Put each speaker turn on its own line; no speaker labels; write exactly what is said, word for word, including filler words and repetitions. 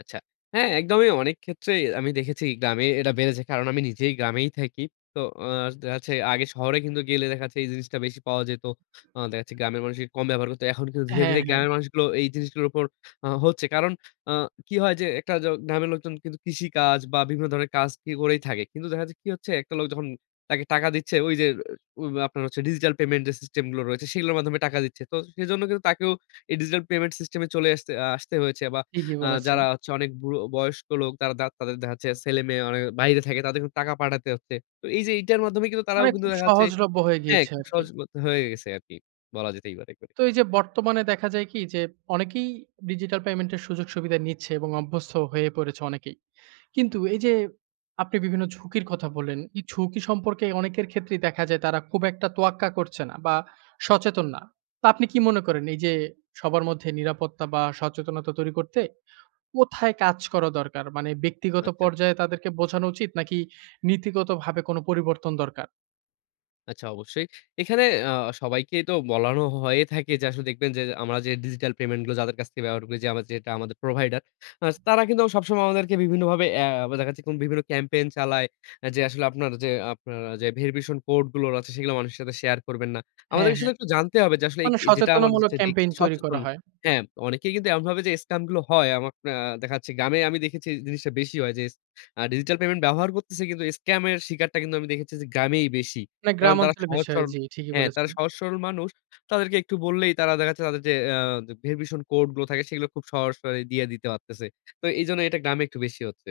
আচ্ছা। হ্যাঁ, একদমই অনেক ক্ষেত্রেই আমি দেখেছি গ্রামে এটা বেড়েছে। কারণ আমি নিজেই গ্রামেই থাকি। তো অ দেখ যাচ্ছে আগে শহরে কিন্তু গেলে দেখাচ্ছে এই জিনিসটা বেশি পাওয়া যেত। অ দেখা যাচ্ছে গ্রামের মানুষই কম ব্যবহার করত। এখন কিন্তু ধীরে,
হ্যাঁ,
ধীরে
হ্যাঁ।
গ্রামের মানুষগুলো এই জিনিসগুলোর উপর অ হচ্ছে। কারণ অ কি হয় যে, একটা য গ্রামের লোকজন কিন্তু কৃষিকাজ বা বিভিন্ন ধরনের কাজ কি করেই থাকে। কিন্তু দেখা যাচ্ছে কি হচ্ছে একটা লোক যখন তাকে টাকা দিচ্ছে, ঐ যে, ঐ আপনার ডিজিটাল পেমেন্ট সিস্টেম গুলো রয়েছে সেগুলোর মাধ্যমে টাকা দিচ্ছে। তো সেজন্য কিন্তু তাকেও এই ডিজিটাল পেমেন্ট সিস্টেম এ চলে এসতে আ আসতে হয়েছে বা
ঠিকই
আ
বলেছেন।
যারা হচ্ছে অনেক বুড়ো বয়স্ক লোক তারা দাঁত তাদের দেখা যাচ্ছে ছেলে-মেয়ে অনেকে বাহিরে থাকে, তাদেরকে টাকা পাঠাতে হচ্ছে। এই যে, এটার মাধ্যমে কিন্তু তারাও
মানে
কিন্তু
খুব
দেখা যাচ্ছে
সহজলভ্য হয়ে
অ্যা
গিয়েছে
খুব
আর কি।
সহজ বলতে হয়ে গেছে আরকি বলা যেতই পারে করে।
তো এই যে, বর্তমানে দেখা যায় কি যে, অনেকেই ডিজিটাল পেমেন্টের সুযোগ-সুবিধা নিচ্ছে এবং অভ্যস্ত হয়ে পড়েছে অনেকেই। কিন্তু এই যে, আপনি বিভিন্ন ঝুঁকির কথা বললেন, এই ঝুঁকি সম্পর্কে অনেকের ক্ষেত্রেই দেখা যায় তারা খুব একটা তোয়াক্কা করছে না বা সচেতন না। তো আপনি কি মনে করেন এই যে, সবার মধ্যে নিরাপত্তা বা সচেতনতা তৈরি করতে কোথায় কাজ করা দরকার? মানে ব্যক্তিগত
আচ্ছা।
পর্যায়ে তাদেরকে বোঝানো উচিত? নাকি নীতিগত ভাবে কোন পরিবর্তন দরকার?
আচ্ছা অবশ্যই। এখানে আ সবাইকেই তো বলানো হয়ে থাকে যে, আসলে দেখবেন যে, আমরা যে, ডিজিটাল পেমেন্ট গুলো যাদের কাছ থেকে ব্যবহার করি যে, আমার যেটা আমাদের প্রোভাইডার। আস তারা কিন্তু আবার সবসময় আমাদেরকে বিভিন্নভাবে অ্যা আবার দেখা যাচ্ছে কোন বিভিন্ন ক্যাম্পেইন চালায়। আ যে, আসলে আপনার যে, আপনার যে, verification কোড গুলোর আছে সেগুলা মানুষের সাথে শেয়ার করবেন না।
হ্যাঁ,
আমাদেরকে শুধু
হ্যাঁ।
একটু জানতে হবে যে, আসলে এইক
মানে
যেটা আমার
সচেতনামূলক
হচ্ছে রিস্ক
ক্যাম্পেইন তৈরি
সচেতন।
করা হয়।
হ্যাঁ, অনেকেই কিন্তু এমন ভাবে যে, স্টেম গুলো হয়। আমাক অ্যা দেখা যাচ্ছে গ্রামে আমি দেখেছি জিনিসটা বেশি হয় যে, আ ডিজিটাল পেমেন্ট ব্যবহার করতেছে কিন্তু স্কাম এর শিকারটা কিন্তু আমি দেখেছি যে, গ্রামেই বেশি।
না গ্রাম
কারণ তারা
অঞ্চলের
সহজ
বেশি হয়
সরল
জি, ঠিকই
হ্যাঁ, তারা
বলেছেন।
সহজ সরল মানুষ। তাদেরকে একটু বললেই তারা দেখাচ্ছে তাদের যে, অ্যা ভেরিফিকেশন কোড গুলো থাকে সেগুলো খুব সহস করে দিয়ে দিতে পারতেছে। তো এইজন্য এটা গ্রামে একটু বেশি হচ্ছে।